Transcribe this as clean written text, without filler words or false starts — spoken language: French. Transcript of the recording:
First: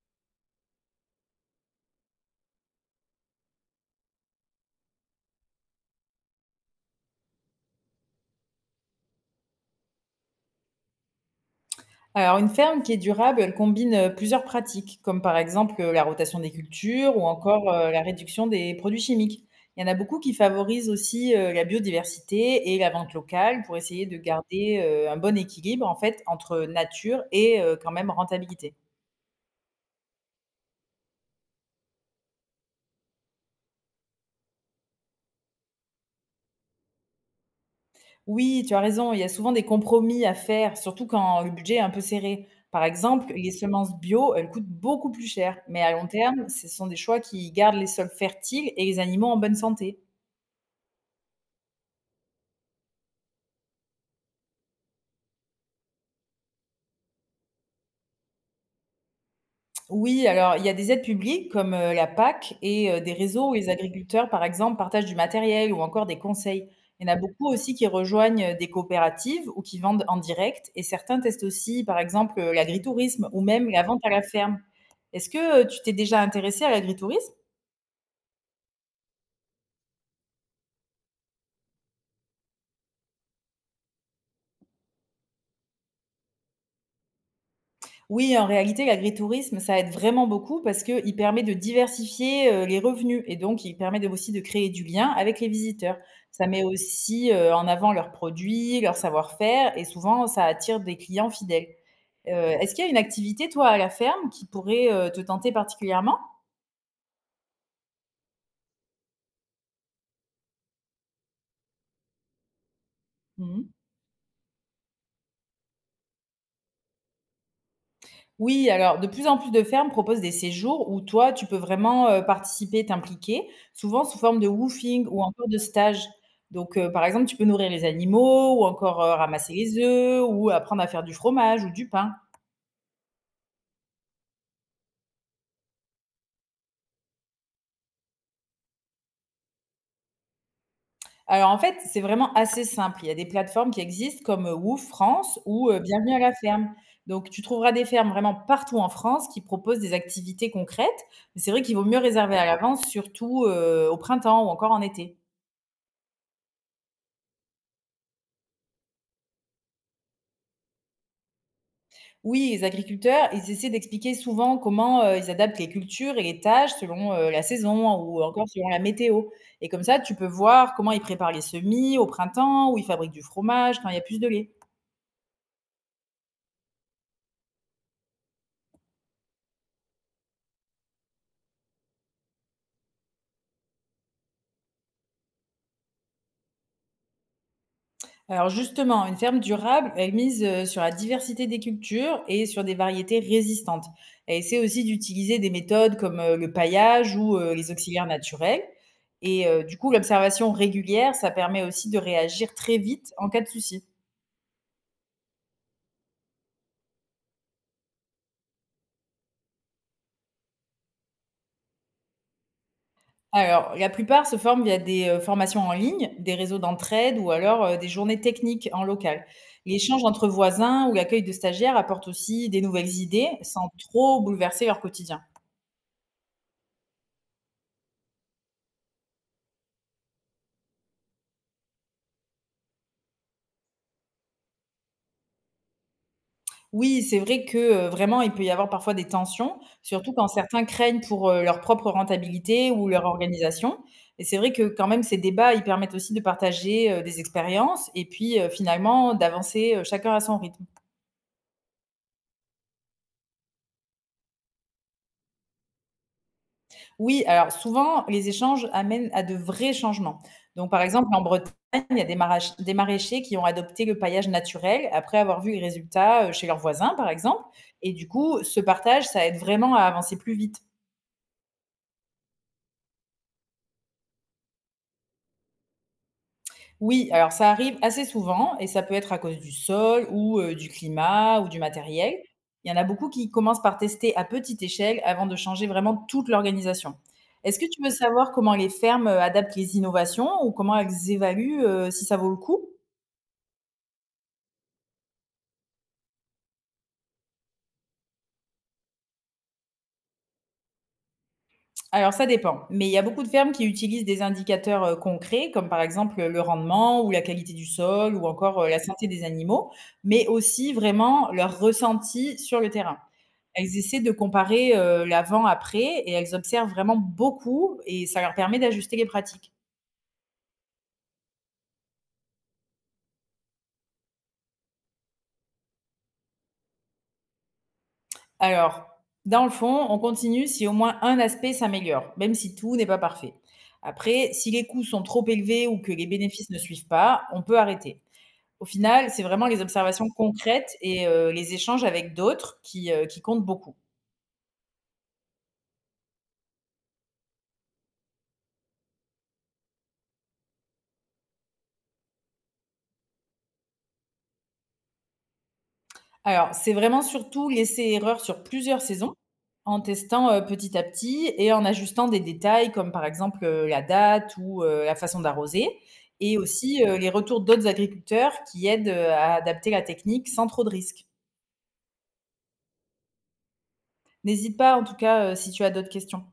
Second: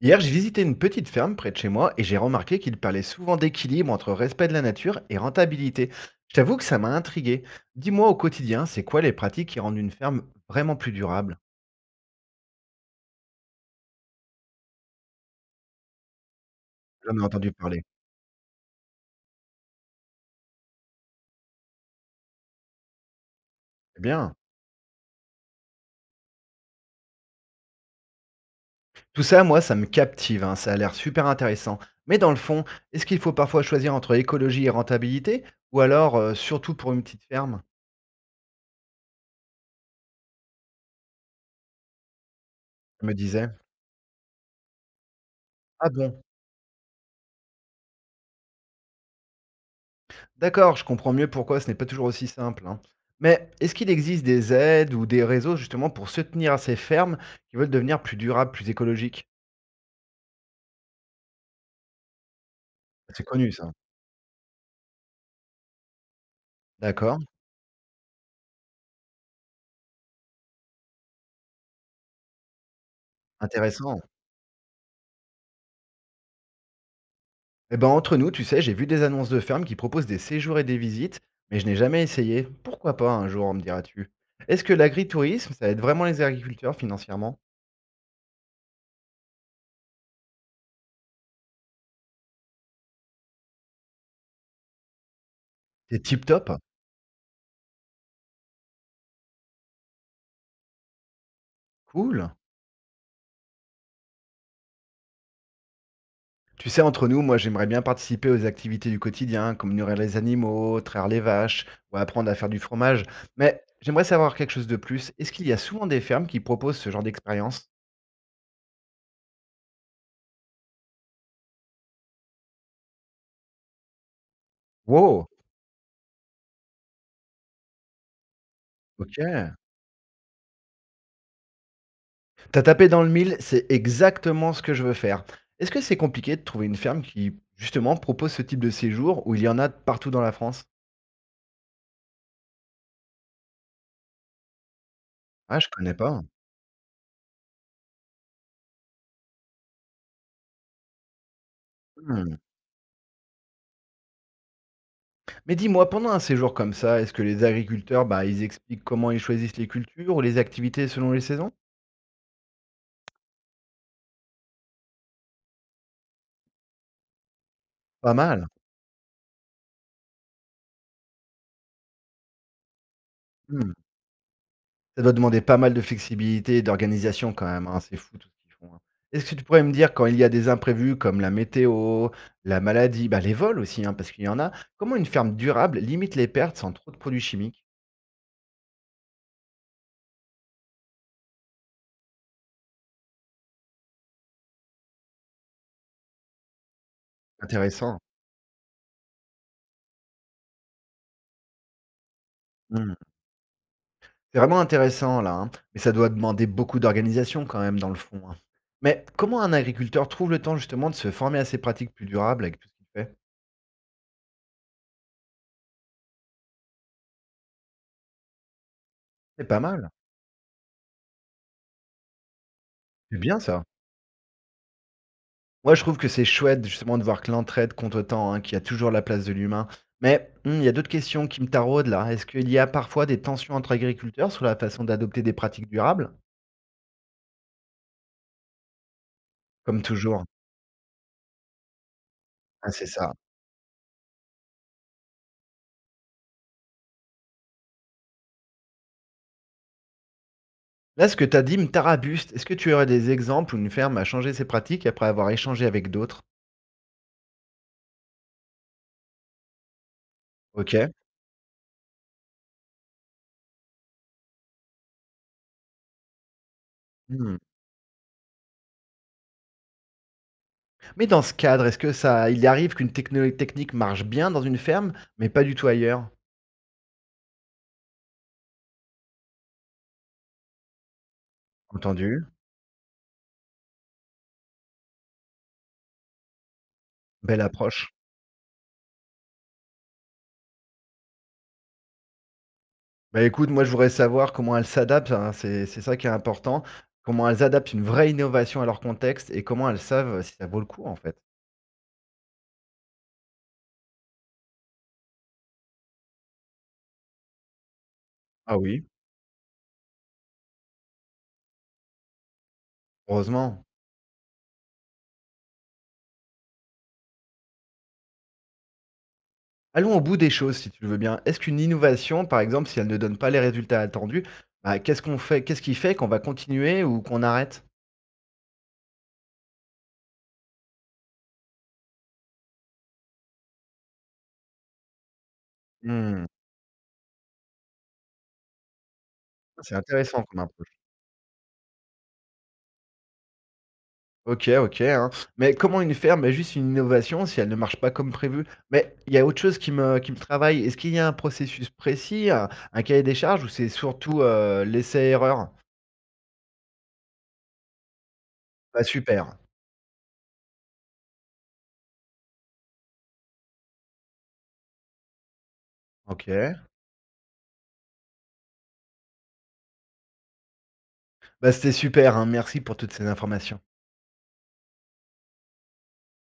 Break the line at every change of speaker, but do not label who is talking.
Hier, j'ai visité une petite ferme près de chez moi et j'ai remarqué qu'il parlait souvent d'équilibre entre respect de la nature et rentabilité. Je t'avoue que ça m'a intrigué. Dis-moi au quotidien, c'est quoi les pratiques qui rendent une ferme vraiment plus durable?
Alors, une ferme qui est durable, elle combine plusieurs pratiques, comme par exemple la rotation des cultures
J'en
ou
ai entendu
encore
parler.
la réduction des produits chimiques. Il y en a beaucoup qui favorisent aussi la biodiversité et la vente locale pour
C'est
essayer de
bien.
garder un bon équilibre en fait entre nature et quand même rentabilité.
Tout ça, moi, ça me captive, hein, ça a l'air super intéressant. Mais dans le fond, est-ce qu'il faut parfois choisir entre écologie et rentabilité? Ou alors, surtout pour une petite ferme?
Oui, tu as raison, il y a souvent des compromis à faire, surtout quand le budget est un peu serré. Par
Je me
exemple,
disais.
les semences bio, elles coûtent beaucoup plus cher, mais
Ah
à long
bon?
terme, ce sont des choix qui gardent les sols fertiles et les animaux en bonne santé.
D'accord, je comprends mieux pourquoi ce n'est pas toujours aussi simple, hein. Mais est-ce qu'il existe des aides ou des réseaux justement pour soutenir à ces fermes qui veulent devenir plus durables, plus écologiques?
Oui, alors il y a des aides publiques comme, la PAC et des
Ah, c'est
réseaux
connu
où les
ça.
agriculteurs, par exemple, partagent du matériel ou encore des conseils. Il y en a
D'accord,
beaucoup aussi qui rejoignent, des coopératives ou qui vendent en direct et certains testent aussi, par exemple, l'agritourisme ou même la vente
intéressant.
à la ferme. Est-ce que, tu t'es déjà intéressé à l'agritourisme?
Eh ben entre nous, tu sais, j'ai vu des annonces de fermes qui proposent des séjours et des visites, mais je n'ai jamais essayé. Pourquoi pas un jour, me diras-tu? Est-ce que l'agritourisme, ça aide vraiment les agriculteurs financièrement?
Oui, en réalité, l'agritourisme, ça aide vraiment beaucoup parce qu'il permet de diversifier, les revenus et donc il permet de aussi de créer du lien avec les visiteurs.
C'est tip
Ça
top,
met aussi, en avant leurs produits, leur savoir-faire et souvent ça attire des clients fidèles.
cool.
Est-ce qu'il y a une activité, toi, à la ferme qui pourrait, te tenter particulièrement?
Tu sais, entre nous, moi j'aimerais bien participer aux activités du quotidien, comme nourrir les animaux, traire les vaches, ou apprendre à faire du fromage. Mais
Mmh.
j'aimerais savoir quelque chose de plus. Est-ce qu'il y a souvent des fermes qui proposent ce genre d'expérience?
Oui, alors de plus en plus de fermes proposent des séjours où toi, tu peux vraiment, participer, t'impliquer, souvent sous forme de woofing ou
Wow,
encore de stage. Donc, par exemple, tu peux nourrir les animaux ou encore, ramasser
ok.
les œufs ou apprendre à faire du fromage ou du pain.
T'as tapé dans le mille, c'est exactement ce que je veux faire. Est-ce que c'est compliqué de trouver une ferme qui, justement, propose ce type de séjour où il y en a partout dans la France?
Alors en fait, c'est vraiment assez simple. Il y a des plateformes qui existent comme, Woof France
Ah, je
ou,
connais
Bienvenue à
pas.
la ferme. Donc tu trouveras des fermes vraiment partout en France qui proposent des activités concrètes, mais c'est vrai qu'il vaut mieux
Hmm.
réserver à l'avance, surtout, au printemps ou encore en été.
Mais dis-moi, pendant un séjour comme ça, est-ce que les agriculteurs, bah, ils expliquent comment ils choisissent les cultures ou les activités selon les saisons?
Oui, les agriculteurs, ils essaient d'expliquer souvent comment, ils adaptent les cultures et les tâches selon, la saison
Pas
ou
mal.
encore selon la météo, et comme ça, tu peux voir comment ils préparent les semis au printemps, où ils fabriquent du
Mmh.
fromage quand il y a plus de lait.
Ça doit demander pas mal de flexibilité et d'organisation quand même, hein, c'est fou tout ce qu'ils font, hein. Est-ce que tu pourrais me dire quand il y a des imprévus comme la météo, la maladie, bah, les vols aussi, hein, parce qu'il y en a, comment une ferme durable limite les pertes sans trop de produits chimiques?
Alors justement, une ferme durable, elle mise, sur la diversité des cultures et sur des variétés résistantes. Elle essaie aussi d'utiliser des méthodes comme, le paillage ou, les
Intéressant.
auxiliaires naturels, et du coup, l'observation régulière, ça permet aussi de réagir très
Mmh.
vite en cas de souci.
C'est vraiment intéressant là, hein, mais ça doit demander beaucoup d'organisation quand même dans le fond, hein. Mais comment un agriculteur trouve le temps justement de se former à ces pratiques plus durables avec tout ce qu'il fait?
Alors, la plupart se forment via des, formations en ligne, des réseaux d'entraide ou alors, des journées techniques en local.
C'est pas mal,
L'échange entre voisins ou l'accueil de stagiaires apporte aussi des nouvelles
c'est
idées
bien ça.
sans trop bouleverser leur quotidien.
Moi, je trouve que c'est chouette justement de voir que l'entraide compte autant, hein, qu'il y a toujours la place de l'humain. Mais il y a d'autres questions qui me taraudent là. Est-ce qu'il y a parfois des tensions entre agriculteurs sur la façon d'adopter des pratiques durables?
Oui, c'est vrai que, vraiment, il peut y avoir parfois des tensions,
Comme
surtout
toujours.
quand certains craignent pour, leur propre rentabilité
Ah, c'est
ou leur
ça.
organisation, et c'est vrai que quand même ces débats, ils permettent aussi de partager, des expériences et puis, finalement d'avancer, chacun à son rythme.
Là, ce que tu as dit me tarabuste. Est-ce que tu aurais des exemples où une ferme a changé ses pratiques après avoir échangé avec d'autres?
Oui, alors souvent, les échanges amènent à de vrais changements. Donc,
Ok.
par exemple, en Bretagne, il y a des, des maraîchers qui ont adopté le paillage naturel après avoir vu les résultats chez leurs voisins, par
Hmm.
exemple. Et du coup, ce partage, ça aide vraiment à avancer plus vite.
Mais dans ce cadre, est-ce que ça, il arrive qu'une technique marche bien dans une ferme, mais pas du tout ailleurs?
Oui, alors ça arrive assez souvent et ça peut être à cause du sol ou du climat ou du matériel.
Entendu.
Il y en a beaucoup qui commencent par tester à petite échelle avant de changer vraiment toute l'organisation.
Belle
Est-ce que tu veux
approche.
savoir comment les fermes adaptent les innovations ou comment elles évaluent si ça vaut le coup?
Bah, écoute, moi, je voudrais savoir comment elles s'adaptent, hein, c'est ça qui est important. Comment elles adaptent une vraie innovation à leur contexte et comment elles savent, si ça vaut le coup, en fait.
Alors ça dépend, mais il y a beaucoup de fermes qui utilisent des indicateurs, concrets comme par exemple, le rendement ou la qualité du sol ou
Ah
encore, la
oui.
santé des animaux, mais aussi vraiment leur ressenti sur le terrain.
Heureusement.
Elles essaient de comparer, l'avant-après et elles observent vraiment beaucoup et ça leur permet d'ajuster les pratiques.
Allons au bout des choses, si tu le veux bien. Est-ce qu'une innovation, par exemple, si elle ne donne pas les résultats attendus, bah, qu'est-ce qu'on fait? Qu'est-ce qui fait qu'on va continuer ou qu'on arrête?
Alors, dans le fond, on continue si au moins un aspect s'améliore, même si tout n'est pas parfait. Après, si les coûts sont trop élevés ou que les
Mmh,
bénéfices ne suivent pas, on peut arrêter. Au final, c'est vraiment les
c'est
observations
intéressant comme
concrètes
approche.
et les échanges avec d'autres qui comptent beaucoup.
OK, OK, hein. Mais comment une ferme, est juste une innovation si elle ne marche pas comme prévu? Mais il y a autre chose qui me travaille. Est-ce qu'il y a un processus précis, un cahier des charges ou c'est surtout, l'essai erreur?
Alors, c'est vraiment surtout laisser erreur sur plusieurs
Bah,
saisons,
super.
en testant, petit à petit et en ajustant des détails comme par exemple, la date ou, la façon d'arroser,
OK.
et aussi, les retours d'autres agriculteurs qui aident, à adapter la technique sans trop de risques.
Bah, c'était super, hein. Merci pour toutes ces informations.
N'hésite pas en tout cas, si tu as d'autres questions.